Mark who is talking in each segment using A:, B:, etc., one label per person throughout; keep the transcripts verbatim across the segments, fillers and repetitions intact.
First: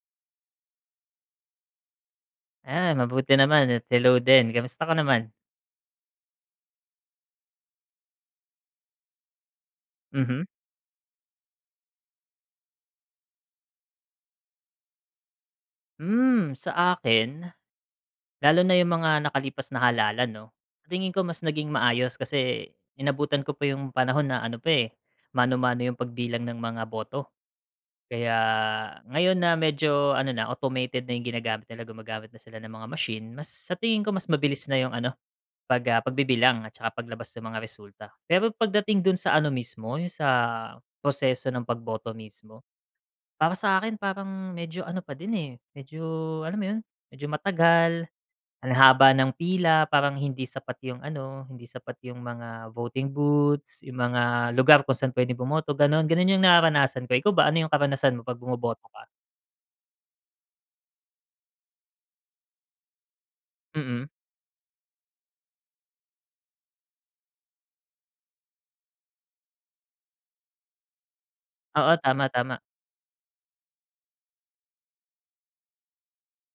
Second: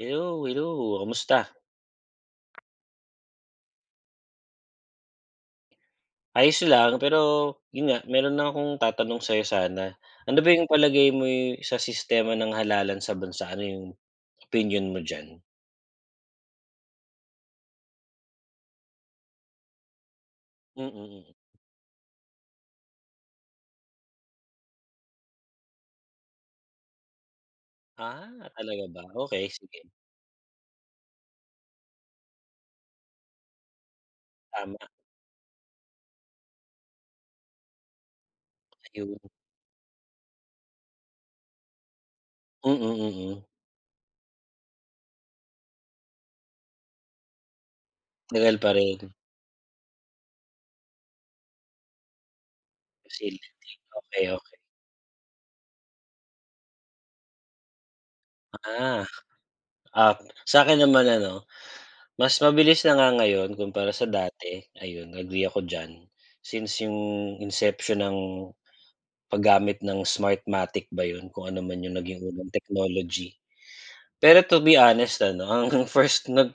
A: Hello, hello. Kamusta?
B: 'Yan, mabuti naman at hello din, kamusta ka naman?
A: Ayos lang, pero 'yun nga, meron lang akong tatanong sa'yo sana, ano
B: Mhm.
A: ba 'yong palagay mo, eh, sa sistema ng halalan sa bansa, ano 'yung opinyon mo diyan?
B: Hmm, sa akin, lalo na 'yung mga nakalipas na halalan, 'no, sa tingin ko
A: Mm.
B: mas naging maayos kasi inabutan ko pa 'yung panahon na ano pa, eh, mano-mano 'yung pagbilang ng mga boto. Kaya,
A: Ah, talaga ba,
B: ngayon
A: okey
B: na
A: sige.
B: medyo ano na automated na 'yung ginagamit nila, gumagamit na sila ng mga machine, mas sa tingin ko mas mabilis
A: Tama.
B: na 'yung ano pag, ah, pagbibilang at saka paglabas ng mga resulta. Pero pagdating dun
A: Ayon.
B: sa ano mismo, 'yung sa proseso ng pagboto mismo,
A: Mm, mm.
B: para sa akin parang medyo ano pa din, eh, medyo alam mo 'yun medyo matagal,
A: Legal
B: ang
A: pa
B: haba
A: rin.
B: ng pila, parang hindi sapat 'yung ano, hindi sapat 'yung mga voting
A: [unintelligible]
B: booths, 'yung
A: Okey,
B: mga
A: okey.
B: lugar kung saan puwedeng bumoto gano'n, gano'n 'yung nararanasan ko. Ikaw ba, ano 'yung karanasan mo 'pag bumoboto
A: Ah,
B: ka?
A: ah, sa akin naman ano, mas mabilis na nga ngayon kumpara sa
B: Mm.
A: dati, ayun agree ako diyan since 'yung inception ng paggamit ng Smartmatic ba 'yun, kung ano man
B: Oo,
A: 'yung naging
B: tama,
A: unang
B: tama.
A: technology. Pero to be honest ano, ang first nag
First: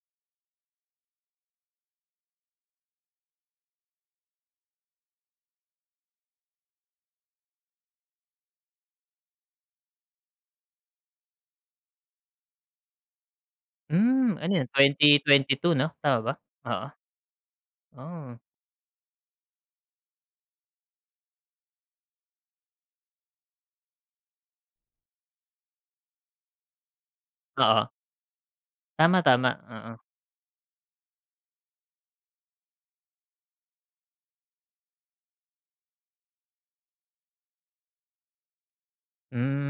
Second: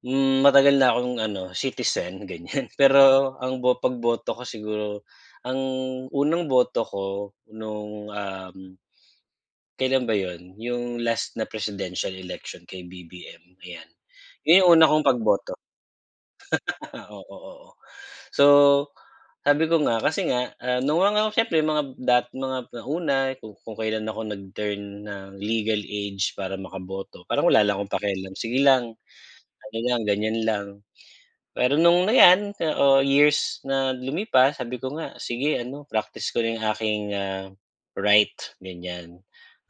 A: hmm, matagal na akong ano, citizen ganiyan pero ang bo pagboto ko siguro, ang unang boto ko nung, um, kailan ba 'yon, 'yong last na presidential election kay B-B-M ayan,
B: Hmm, ano
A: 'yon
B: 'yan
A: ang una kong
B: twenty twenty
A: pagboto.
B: two 'no tama ba? Oo.
A: Oo, oo.
B: Oh.
A: So sabi ko nga, kasi nga, ah, nung mga siyempre mga dating mga nauna, kung kailan ako nag-turn ng legal age para makaboto, parang wala lang
B: Oo.
A: akong pakialam. Sige lang,
B: Tama, tama,
A: ano lang,
B: oo.
A: ganiyan lang. Pero nung, ayan, oh, years na lumipas, sabi ko nga, sige, ano, praktis ko na 'yung aking, ah, right, ganiyan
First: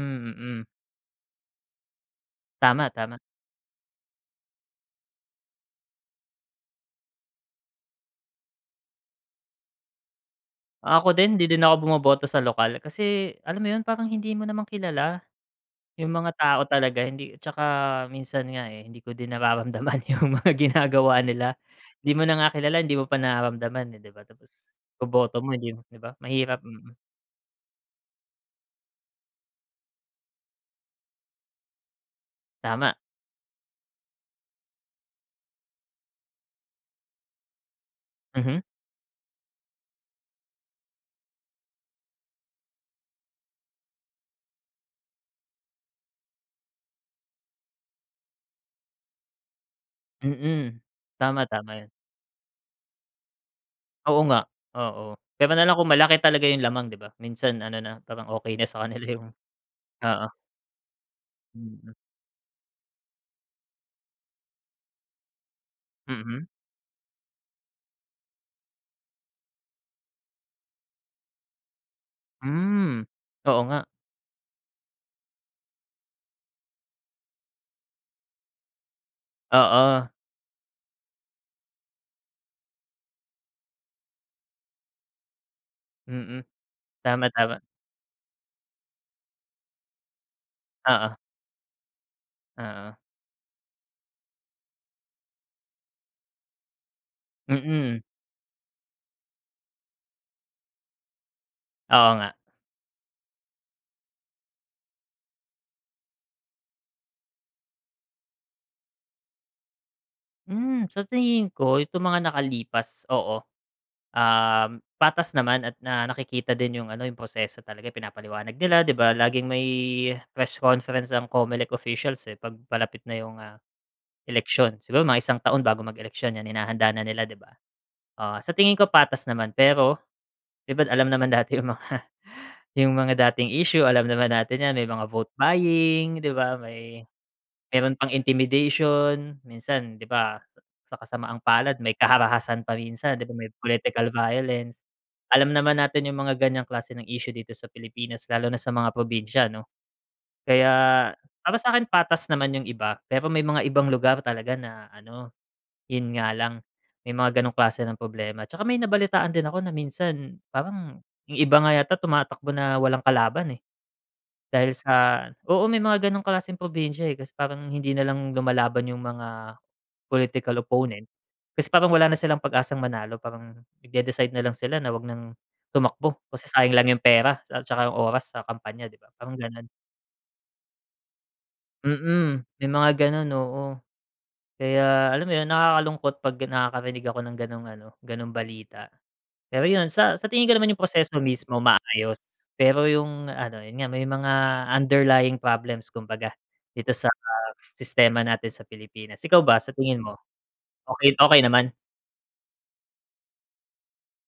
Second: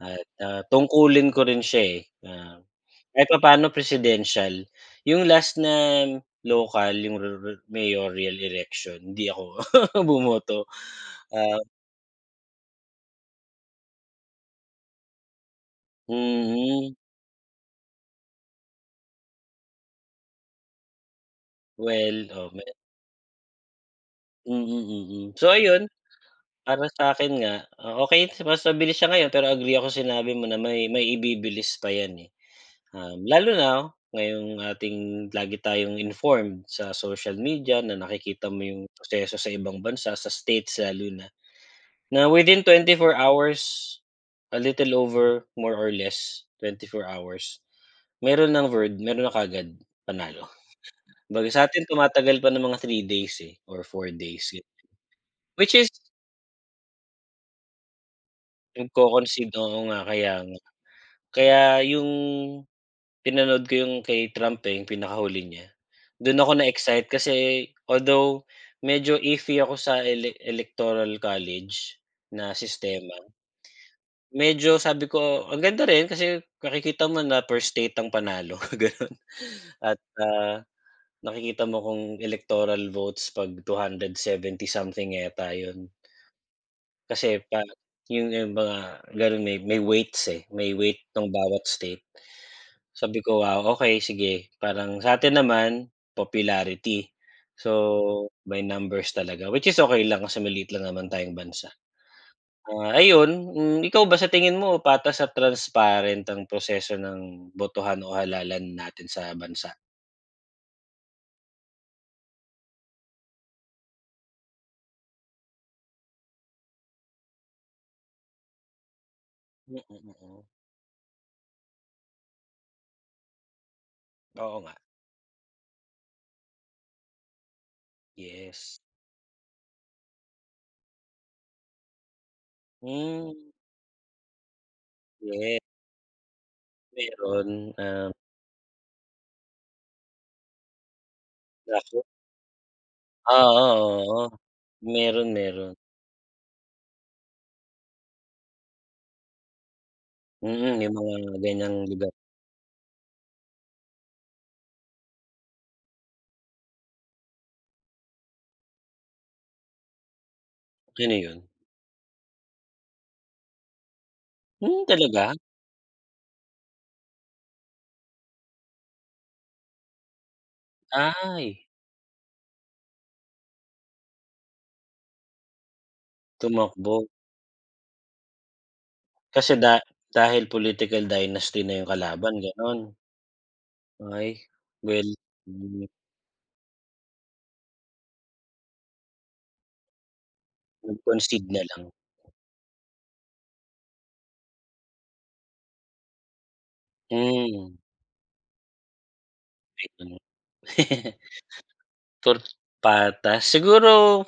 A: at, ah,
B: mm.
A: tungkulin ko rin siya, eh, na
B: Tama, tama.
A: kahit papaano presidential, 'yung last na lokal, 'yung me mayoral election, hindi ako bumoto.
B: Ako din, hindi
A: Ah
B: din ako bumoboto sa lokal, kasi alam mo 'yun, parang hindi mo naman kilala, 'yung mga tao
A: Mhm.
B: talaga. Hindi 'tsaka minsan nga, eh, hindi ko din nararamdaman 'yung mga ginagawa nila. 'Di mo
A: Well,
B: na nga
A: oh, me
B: kilala, hindi mo pa nararamdaman, eh, 'di ba,
A: Mm,
B: tapos
A: mm.
B: iboboto mo,
A: So
B: hin
A: ayun,
B: 'di ba mahirap,
A: para
B: mm.
A: sa'kin nga, oh, okey mas mabilis siya ngayon, pero agree ako sinabi mo na may may ibibilis pa 'yan ,eh.
B: Tama.
A: Um, lalo na ngayong ating lagi tayong informed sa social media na nakikita
B: Mhm.
A: mo 'yung proseso sa ibang bansa, sa states lalo na, na within twenty four hours, a little over more or less twenty four hours, meron ng word meron na kaagad panalo.
B: Mm, tama,
A: Kumbaga
B: tama
A: sa'tin
B: 'yun.
A: tumatagal pa ng mga three days, eh, or four
B: Oo nga,
A: days, gano'n.
B: oo, puwera
A: Which
B: nalang kung
A: is
B: malaki talaga 'yung lamang 'di ba, minsan ano na, parang okey na sa kanila 'yung
A: nagko-concede, oo nga
B: oo.
A: kaya nga. Kaya
B: Mm.
A: 'yung, pinanood ko 'yung kay Trump, eh, 'yung pinakahuli niya, doon
B: Mhm.
A: ako na-excite kasi although medyo iffy ako sa Elec Electoral College, na
B: Hmm,
A: sistema.
B: oo nga.
A: Medyo, sabi ko, ang ganda rin kasi nakikita mo na per state ang panalo ganun at,
B: Oo.
A: ah, nakikita mo kung Electoral votes pag two hundred seventy something yata 'yun.
B: Mm, tama,
A: Kasi
B: tama.
A: pa 'yung 'yung mga gano'n may may weights, eh, may weight
B: Oo.
A: ng bawat state.
B: Oo.
A: Sabi ko, "Wow, okey, sige, parang sa'tin naman, popularity, so
B: Mm.
A: may numbers talaga, which is okey lang, kasi maliit lang naman tayong bansa."
B: Oo nga.
A: Ah, ayun, hmm, ikaw ba sa tingin mo patas at transparent ang proseso ng botohan o halalan natin sa bansa?
B: Hmm, sa tingin ko itong mga nakalipas oo. Um, patas naman at na nakikita din 'yung ano, 'yung proseso talaga pinapaliwanag nila, 'di ba? Laging may
A: Mm, mm.
B: press conference ang CO-ME-LEC officials, eh, 'pag palapit na 'yung, ah,
A: Oo nga.
B: eleksyon. Siguro, mga isang taon bago mag-eleksyon, 'yan, hinahanda na nila, 'di ba? Oo, sa tingin
A: Yes.
B: ko patas naman, pero 'di ba alam naman natin yung mga 'yung mga
A: Hmm.
B: dating issue, alam naman natin 'yan, may mga vote
A: Ye
B: buying, 'di ba? May
A: Meron,
B: meron pang
A: um
B: intimidation, minsan, 'di ba? Sa kasamaang palad, may
A: [unintelligible]
B: karahasan pa minsan, 'di ba?
A: Ah,
B: May
A: oo,
B: political
A: oo.
B: violence.
A: Meron,
B: Alam naman
A: meron.
B: natin 'yung mga ganyang klase ng issue dito sa Pilipinas lalo na sa mga probinsya, 'no?
A: Mm, 'yung
B: Kaya
A: mga
B: para sa
A: gan'yang
B: akin,
A: lugar.
B: patas naman 'yung iba, pero may mga ibang lugar talaga na ano, 'yun nga lang, may mga ganong klase ng problema. Tsaka may nabalitaan din ako na minsan parang
A: Sino
B: 'yung
A: 'yon?
B: iba nga yata tumatakbo na walang kalaban, eh. Dahil
A: Hmm,
B: sa
A: talaga?
B: oo, may mga gano'ng klaseng probinsya, eh, kasi parang hindi na lang lumalaban 'yung mga political opponent
A: Ay.
B: kasi parang wala na silang pag-asang manalo. Parang nagde-decide na lang sila na huwag nang tumakbo kasi sayang lang 'yung
A: Tumakbo.
B: pera at tsaka 'yung oras sa kampanya, 'di ba? Parang
A: Kasi
B: gano'n.
A: da dahil political dynasty na 'yung kalaban,
B: Mm, may mga
A: gano'n?
B: ganun, oo.
A: Ay.
B: Kaya
A: Well
B: alam mo 'yun,
A: mm.
B: nakakalungkot 'pag nakakarinig ako ng gano'ng ano, ganong balita. Pero 'yun, sa sa tingin ko naman 'yung proseso
A: Nag-concede
B: mismo,
A: na lang.
B: maayos pero 'yung ano, 'yun nga may mga underlying problems kumbaga dito sa
A: Mm.
B: sistema natin sa Pilipinas. Ikaw ba, sa
A: Kahit
B: tingin
A: ano.
B: mo, okey okey naman?
A: Tor patas? Siguro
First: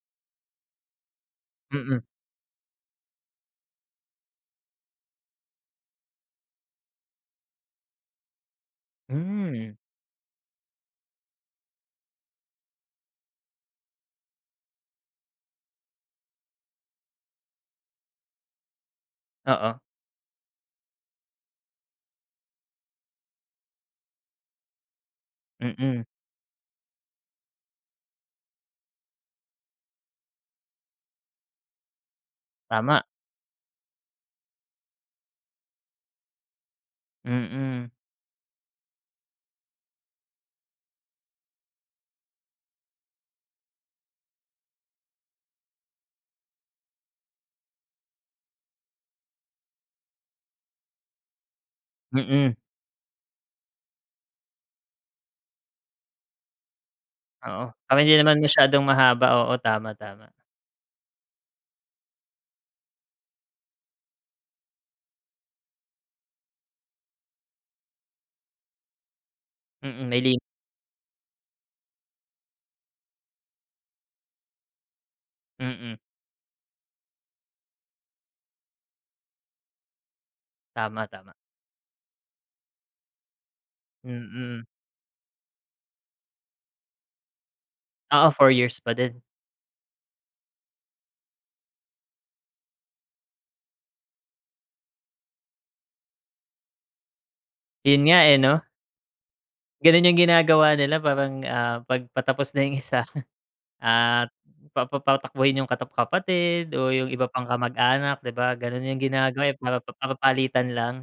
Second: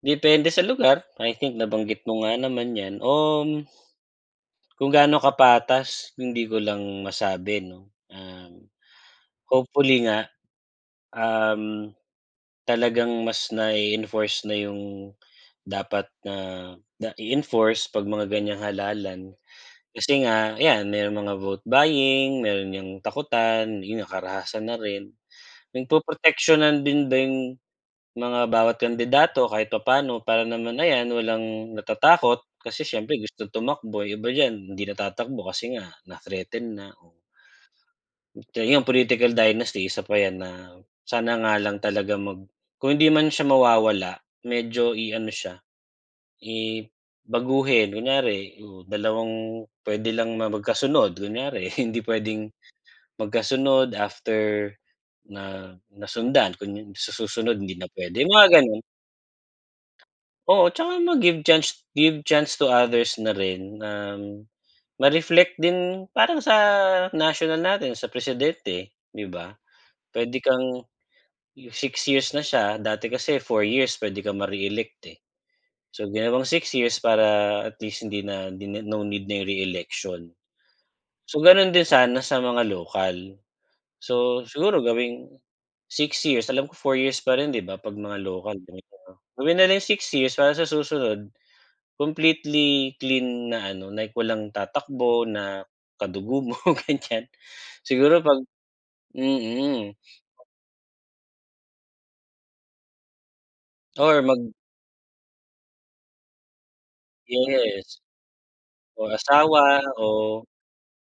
A: depende sa lugar. I think
B: Mm.
A: nabanggit mo nga naman 'yan, um, kung gaano kapatas, hindi ko lang masabi 'no. Um,
B: Hmm.
A: hopefully nga, um, talagang mas nai-enforce na 'yung dapat na na i-enforce pag mga gan'yang halalan.
B: Oo.
A: Kasi nga 'yan, merong mga vote buying, meron 'yang takutan, yun na karahasan na rin.
B: Mm.
A: Napoproteksiyonan din din yung mga bawat kandidato kahit papa'no para naman ayan, walang natatakot kasi
B: Tama.
A: siyempre gusto tumakbo. Iba diyan hindi na tatakbo kasi nga na-threaten na, oh.
B: Mm.
A: So, yung political dynasty, isa pa 'yan na sana nga lang talaga mag kung hindi man siya mawawala, medyo i-ano siya, i baguhin. Kunyari, oh, dalawang puwede lang ma magkasunod, kunyari. Hindi puwedeng
B: Mm.
A: magkasunod, after na nasundan. Kung yun sa susunod,
B: Oo,
A: hindi na
B: kami di
A: puwede, yung
B: naman
A: mga gano'n.
B: masyadong mahaba. Oo, tama, tama.
A: Oo, tsaka ma-give chance give chance to others na rin na ma-reflect din, parang sa national natin, sa presidente, 'di ba?
B: Mm, may li
A: Puwede kang six years na siya, dati kasi four years puwede kang mare-elect, eh.
B: Mm.
A: So, ginawang six years para at least hindi na din na no need na yung re-election.
B: Tama, tama.
A: So, ganun din sana sa mga local. So,
B: Mm.
A: siguro gawing six years. Alam ko four years pa rin, 'di ba, 'pag mga
B: Oo, four
A: lokal
B: years
A: ganito
B: pa
A: 'no?
B: din.
A: Gawin na rin six years para sa susunod, completely clean na ano, like walang tatakbo na kadugo mo, ganyan.
B: 'Yun nga,
A: Siguro
B: eh,
A: 'pag
B: 'no?
A: mm.
B: Gano'n 'yung ginagawa nila parang, ah, 'pag patapos na yung isa,
A: Or
B: at
A: mag
B: pa papatakbuhin 'yung katap kapatid o 'yung iba pang
A: Yes.
B: kamag-anak, 'di ba? Ganun 'yung
A: Or
B: ginagawa, eh, para
A: asawa
B: pap parang
A: o
B: papalitan lang.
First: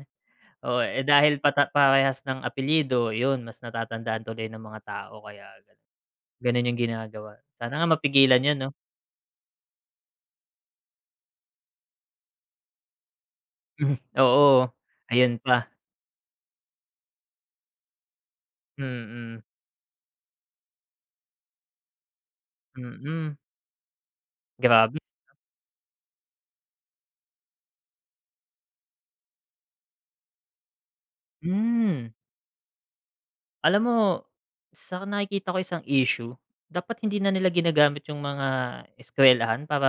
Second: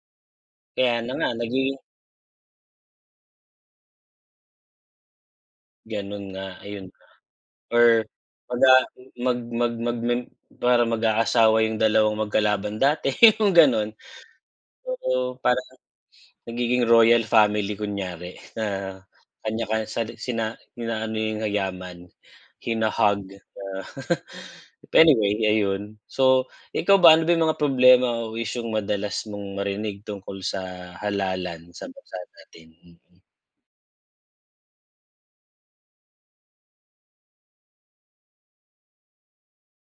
B: Oo,
A: Kaya
B: eh,
A: na nga.
B: dahil patap
A: Naging
B: parehas ng apelyido, 'yun, mas natatandaan tuloy ng mga tao kaya ganun,
A: Ganun nga,
B: ganun 'yung
A: ayun nga.
B: ginagawa. Sana nga
A: Or
B: mapigilan 'yun,
A: mag,
B: 'no?
A: ah, mag mag mag mag parang mag-aasawa 'yung dalawang magkalaban dati, 'yung ganun.
B: Oo, ayan
A: Oo, parang
B: pa.
A: nagiging royal family kunyari na
B: Mm.
A: kanya ka sa sina inaano yung yaman, hina-hog
B: Mm.
A: na
B: Grabe.
A: But anyway, ayun. So, ikaw ba ano ba 'yung mga problema o isyung madalas mong marinig tungkol sa halalan sa
B: Hmm.
A: bansa natin? Mm.
B: Alam mo, sa nakikita ko isang issue, dapat hindi na nila ginagamit 'yung mga eskwelahan para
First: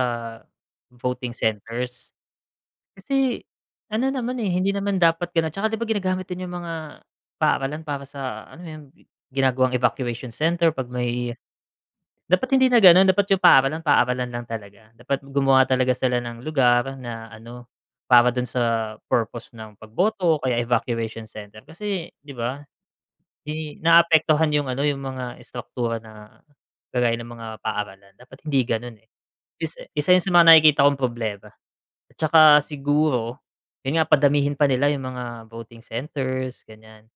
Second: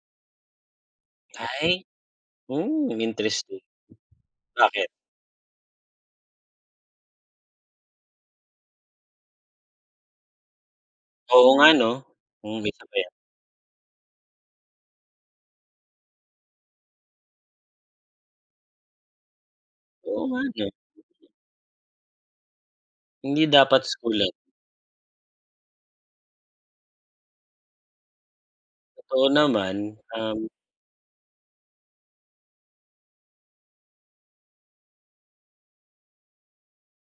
B: voting
A: Ay.
B: centers.
A: Hmm,
B: Kasi
A: interesting.
B: ano naman, eh, hindi
A: Bakit?
B: naman dapat gano'n, 'tsaka 'di ba ginagamit din 'yung mga paaralan para sa alam mo 'yon, gi ginagawang evacuation center 'pag may
A: Oo nga 'no.
B: dapat
A: Kung
B: hindi
A: may
B: na gano'n.
A: [unintelligible]
B: Dapat 'yung paaralan, paaralan lang talaga. Dapat gumawa talaga sila ng lugar na ano, para do'n sa purpose ng
A: Oo
B: pagboto o
A: nga
B: kaya
A: 'no.
B: evacuation center. Kasi 'di ba,
A: Hindi
B: 'di
A: dapat school, eh.
B: naaapektuhan 'yung ano, 'yung mga istraktura na kagaya ng mga paaralan, dapat hindi gano'n, eh.
A: Totoo
B: Isa
A: naman.
B: isa 'yon sa mga
A: Um
B: nakikita kong problema. At saka siguro, 'yon nga padamihin pa nila 'yung mga voting centers, ganiyan.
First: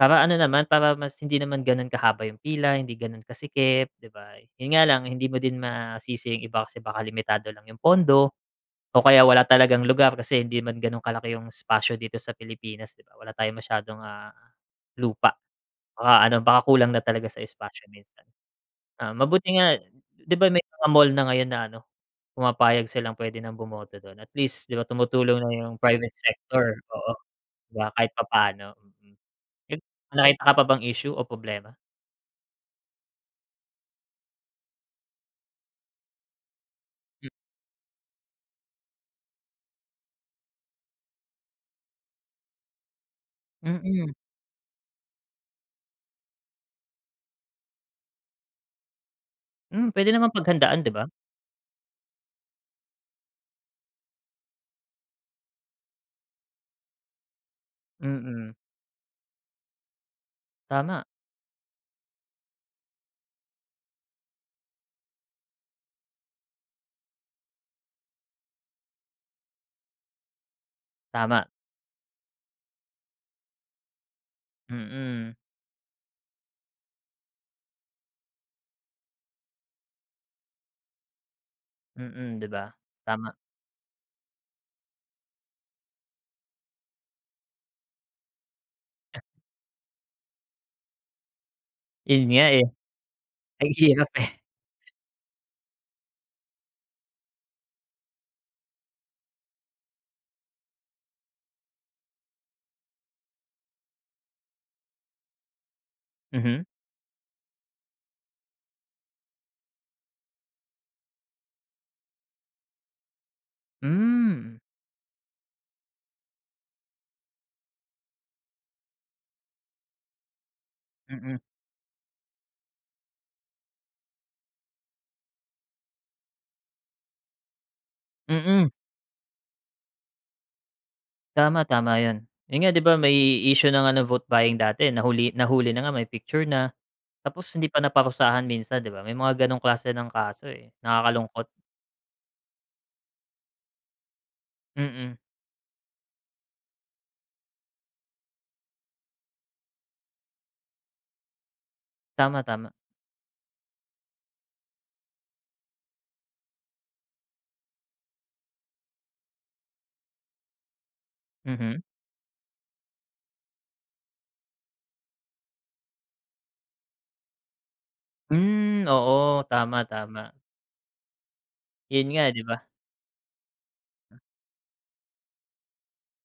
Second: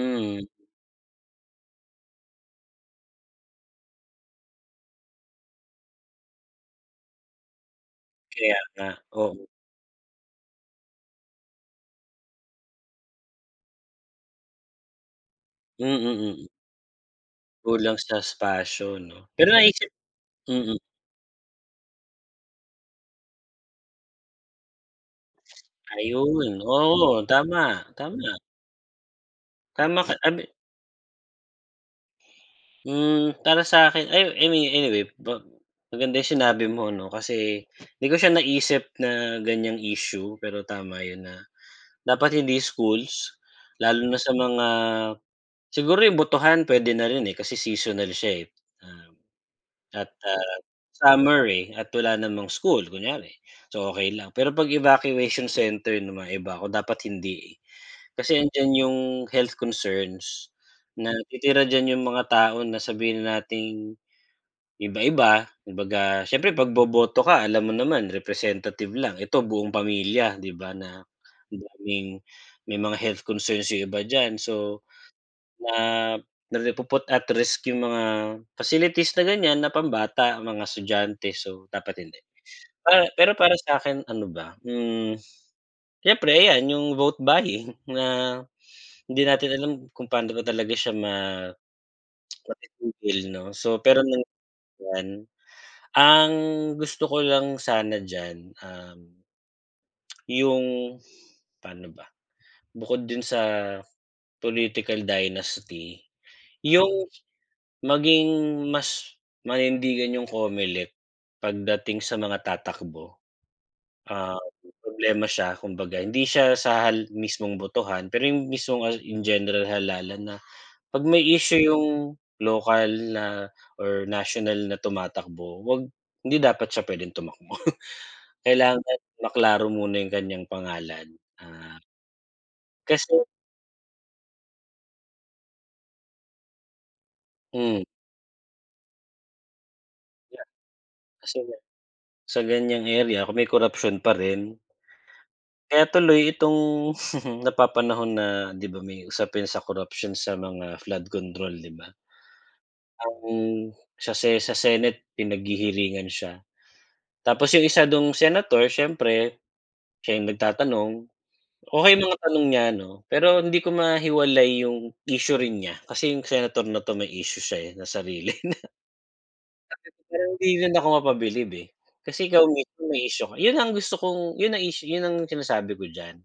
B: Para ano naman, para mas hindi naman gano'n kahaba 'yung pila, hindi gano'n kasikip, 'di ba? 'Yon nga lang hindi mo din masisi 'yung iba kasi baka limitado lang 'yung pondo
A: Kaya nga.
B: o kaya wala
A: Oo.
B: talagang lugar, kasi hindi man gano'n kalaki 'yung espasyo dito sa Pilipinas, 'di ba. Wala tayong masyadong, ah, lupa.
A: Mm,
B: Baka ano,
A: mm.
B: baka kulang na talaga sa espasyo
A: Kulang sa
B: minsan.
A: espasyo
B: Ah,
A: 'no. Pero
B: mabuti nga,
A: naisip
B: 'di ba may
A: mm.
B: mga mall na ngayon na ano, pumapayag silang puwede nang bumoto do'n. At least 'di ba tumutulong na 'yung private
A: Ayun,
B: sector, oo,
A: oo. Tama.
B: 'di ba kahit
A: Tama.
B: papaano, mm. Eh,
A: Tama ka,
B: may nakita
A: abi
B: ka pa bang issue o problema?
A: Hmm, para sa akin ayu I mean anyway ba maganda yung sinabi mo 'no,
B: Hmm.
A: kasi 'di ko siya naisip na ganiyang issue, pero tama yun na dapat hindi schools, lalo
B: Mm.
A: na sa mga siguro yung botohan puwede na rin, eh, kasi seasonal siya, eh, oo
B: Hmm,
A: at,
B: puwede namang
A: ah,
B: paghandaan di ba?
A: summer, eh, at wala namang school kunyari, so okey lang. Pero 'pag evacuation center 'no, maiba ako, dapat hindi, eh. Kasi
B: Mm.
A: 'andiyan yung health concerns,
B: Tama.
A: na titira diyan yung mga tao na sabihin nating, iba-iba, kumbaga siyempre pagboboto ka alam mo naman representative lang, ito buong pamilya 'di ba na
B: Tama.
A: daming may mga health concerns yung iba diyan so,
B: Mm.
A: na ri napuput at risk yung mga facilities na ganiyan na pambata, mga estudyante, so dapat hindi.
B: Mm, 'di ba,
A: Pa
B: tama.
A: pero para sa akin ano ba, hmm, siyempre ayan yung vote buying na hindi natin alam kung paano ba talaga siya ma
B: Yun nga, eh,
A: matitigil 'no,
B: ang
A: so pero
B: hirap
A: nung
B: eh.
A: nan [unintelligible] yan, ang gusto ko lang sana diyan, um yung pano ba? Bukod dun sa political dynasty,
B: Mhm.
A: yung maging mas manindigan yung Comelec pagdating sa mga tatakbo. Um,
B: Hmm.
A: problema siya kumbaga hindi siya sa hal mismong botohan pero yung mismong hal in general halalan na 'pag may
B: Mm.
A: issue yung lokal na or national na tumatakbo 'wag hindi dapat siya puwedeng tumakbo.
B: Mm.
A: Kailangan maklaro muna yung kanyang pangalan.
B: Tama,
A: Ah
B: tama yun. Eh, ngayon di ba may
A: kasi
B: issue ng ano vote buying dati nahuli nahuli na nga may picture na, tapos hindi pa
A: Hmm.
B: naparusahan minsan 'di ba, may mga ganong klase ng kaso, eh, nakakalungkot.
A: [unintelligible] Sa ganiyang area kung may korapsyon pa rin
B: Mm.
A: kaya tuloy itong napapanahon na 'di ba may usapin sa corruption sa mga flood control di ba?
B: Tama, tama.
A: Ang sa Se sa Senate pinaghihiringan siya, tapos yung isa dung Senator siyempre, siya yung nagtatanong,
B: Mhm.
A: okey mga tanong niya 'no, pero hindi ko mahiwalay yung issue rin niya, kasi yung Senator na 'to may issue siya, eh, na sarili niya
B: Hmm, oo, tama,
A: [unintelligible] parang
B: tama.
A: hindi rin ako mapabilib, eh,
B: 'Yun nga
A: kasi
B: di
A: ikaw
B: ba?
A: mismo may issue ka yun ang gusto kong yun ang issue yun ang sinasabi ko diyan,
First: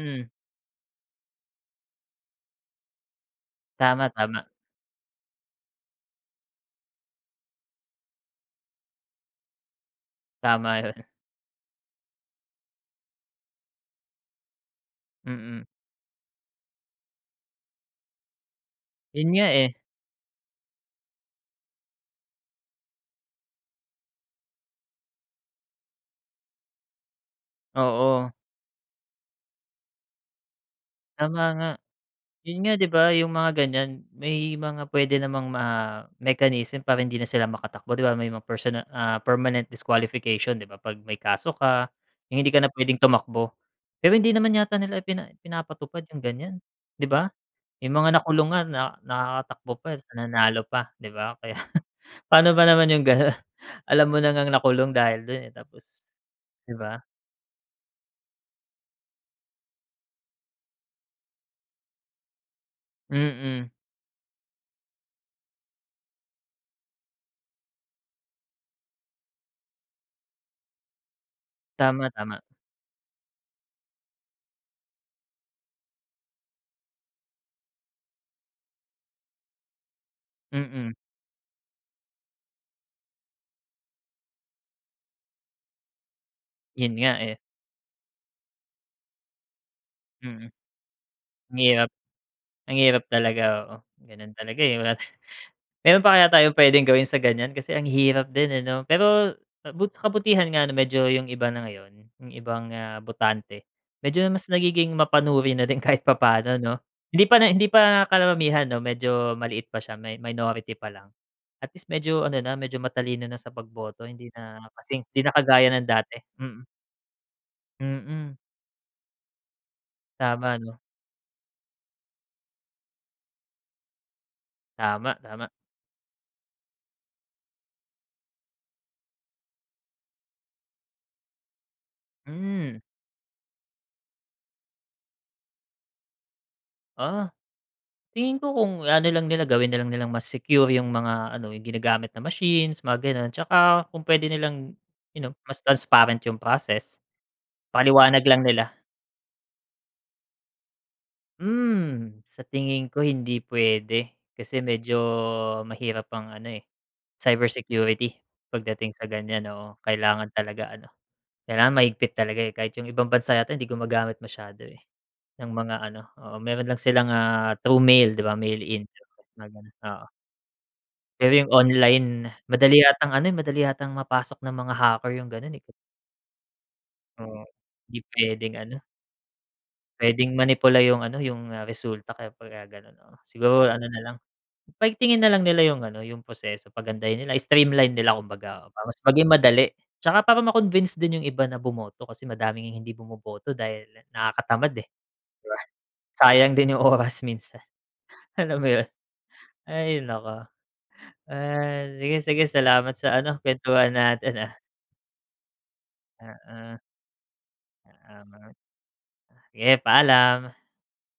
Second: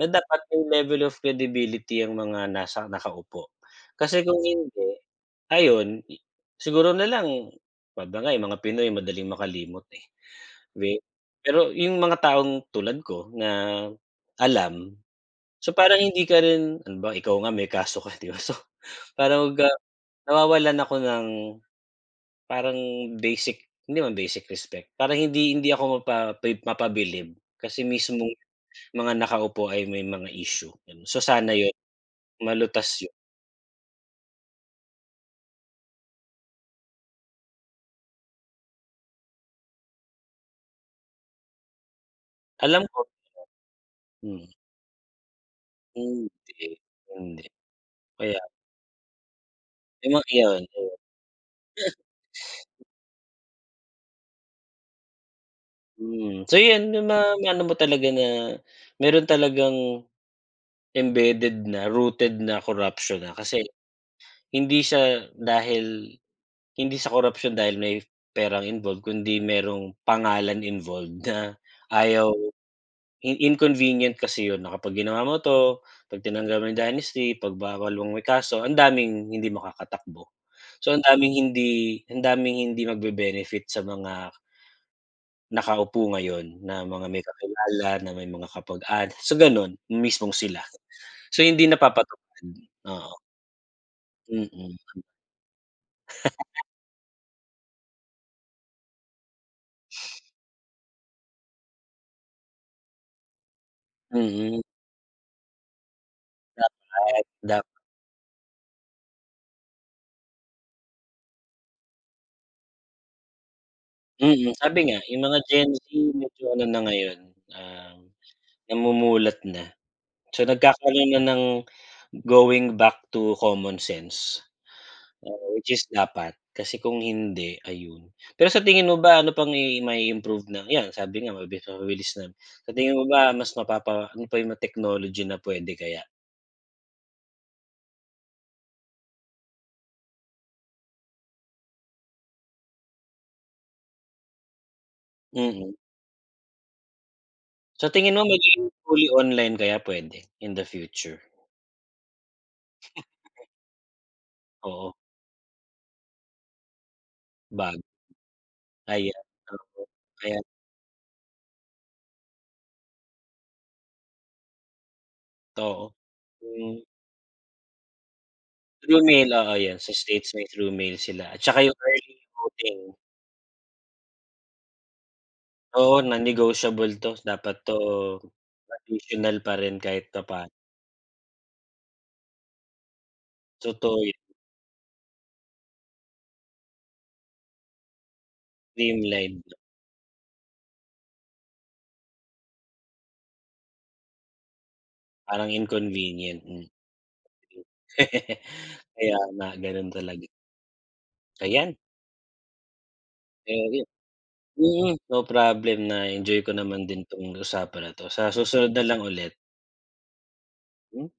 A: na dapat may level of credibility ang mga nasa nakaupo.
B: Tama,
A: Kasi kung
B: tama.
A: hindi, ayun siguro na lang 'pag nga mga Pinoy madaling makalimot, eh,
B: Tama
A: di
B: yun.
A: pero yung mga taong tulad ko na alam,
B: Mm.
A: so parang hindi ka rin halimbawa ikaw nga may kaso ka 'di ba so,
B: Yun nga,
A: parang ga
B: eh.
A: nawawalan ako ng, parang basic, hindi naman basic respect, parang hindi hindi ako mapa mapabilib kasi
B: Oo.
A: mismong mga nakaupo ay may mga issue, ganon. So
B: Tama
A: sana
B: nga.
A: yun
B: Yun nga 'di
A: malutas yun.
B: ba yung mga ganiyan, may mga puwede namang ma mechanism para hindi na sila makatakbo 'di ba may mga personal ah, permanent disqualification 'di ba, 'pag may kaso ka, yung hindi ka na
A: Alam
B: puwedeng
A: ko, di
B: tumakbo. Pero hindi
A: ba hmm.
B: naman yata nila pina pinapatupad yung
A: Hindi,
B: ganiyan di ba?
A: hindi.
B: Yung mga
A: Kaya
B: nakulong
A: nga.
B: nga na nakakatakbo pa,
A: Yung mga
B: nanalo
A: iyon
B: pa
A: yon.
B: 'di ba kaya paano ba naman yung ganon, alam mo na ngang nakulong dahil dun, eh, tapos
A: Hmm, so
B: di
A: yun
B: ba?
A: may mga maano mo talaga na meron talagang embeded na, rooted na korapsyon, ha,
B: Mm.
A: kasi hindi siya dahil hindi sa korupsyon dahil may perang involved kundi merong pangalan involved na
B: Tama,
A: ayaw
B: tama.
A: in inconvenient kasi yun na kapag ginawa mo 'to, 'pag tinanggal mo yung dynasty, 'pag bawal mo may kaso, ang daming hindi makakatakbo.
B: Mm.
A: So ang daming hindi ang daming hindi mag be benefit sa mga nakaupo ngayon, na
B: Yun
A: mga
B: nga,
A: may
B: eh.
A: kakilala, na may mga kamag-anak so ganun, yung mismong
B: Mm.
A: sila. So
B: Ang
A: hindi
B: hirap
A: napapatupad,
B: ang hirap
A: oo.
B: talaga, oo. Ganun talaga, eh,
A: Mm.
B: wala ta meron pa kaya tayong puwedeng gawin sa ganiyan, kasi ang hirap din, eh, 'no? Pero bu sa kabutihan nga 'no medyo yung iba na ngayon yung ibang, ah, botante, medyo mas
A: Mhm.
B: nagiging mapanuri na din kahit papaano no.
A: Dapat,
B: Hindi pa na
A: dapat.
B: hindi pa karamihan no medyo maliit pa siya, may minority pa lang, at least medyo ano na medyo matalino na sa pagboto hindi
A: Mm,
B: na
A: sabi nga,
B: kasing hindi
A: yung
B: na
A: mga
B: kagaya
A: Gen Z
B: ng dati,
A: medyo
B: mm.
A: ano na ngayon, ah,
B: Mm.
A: namumulat na. So
B: Tama 'no.
A: nagkakaroon na ng going back to common sense.
B: Tama, tama.
A: Oo, which is dapat kasi kung hindi, ayun. Pero sa tingin mo ba ano pang i may ma-iimprove na yan, sabi nga mabilis mabilis lang sa
B: Hmm.
A: tingin mo ba mas mapapa ano pa yung mga technology na puwede kaya?
B: Ah, tingin ko kung ano lang nila, gawin na lang nilang mas secure yung mga ano, yung ginagamit na machines, mga ganun. Tsaka kung puwede nilang you know, mas
A: Mm.
B: transparent yung process.
A: Sa tingin
B: Paliwanag
A: mo,
B: lang nila.
A: magiging fully online kaya pwede in the future?
B: Hmm, sa tingin ko hindi puwede kasi
A: Oo.
B: medyo mahirap ang ano, eh,
A: Bag.
B: cybersecurity pagdating sa
A: Ayan,
B: ganyan, oo.
A: oo.
B: Kailangan
A: Ayan.
B: talaga ano, kailangan mahigpit talaga, eh. Kahit yung ibang bansa yata hindi gumagamit masyado, eh, ng mga
A: Oo.
B: ano, oo. Meron
A: Mm.
B: lang silang, ah, through mail, di ba, mail in,
A: Through mail, oo,
B: [unintelligible]
A: 'yan. Sa
B: oo.
A: States may through mail
B: Pero
A: sila at
B: yung
A: tsaka yung early
B: online madali
A: voting.
B: yatang ano, madali yatang mapasok ng mga hacker yung ganun, eh.
A: Oo, non-negotiable 'to.
B: Oo.
A: Dapat 'to
B: Hindi puwedeng ano.
A: traditional pa rin kahit
B: Puwedeng
A: papa'no.
B: manipula yung ano, yung resulta kaya 'pag gano'n. Siguro ano na
A: Totoo 'yon.
B: lang paigtingin nalang nila yung ano, yung proseso. Pagandahin nila, streamline nila kumbaga para mas maging
A: Streamline.
B: madali tsaka para ma-convince din yung iba na bumoto kasi madaming hindi bumoboto dahil nakakatamad, eh, di
A: Parang
B: ba?
A: inconvenient,
B: Sayang
A: mm.
B: din yung oras minsan. Alam mo yun?
A: Kaya nga, ganun
B: Ay
A: talaga.
B: naku.
A: Ayan.
B: Ah, sige, sige salamat sa ano,
A: [unintelligible]
B: kuwentuhan natin ah.
A: Mm, no problem. Na-enjoy ko
B: Mm.
A: naman din 'tong usapan na 'to. Sa
B: Tama.
A: susunod na lang ulit.
B: Sige, paalam!
A: M?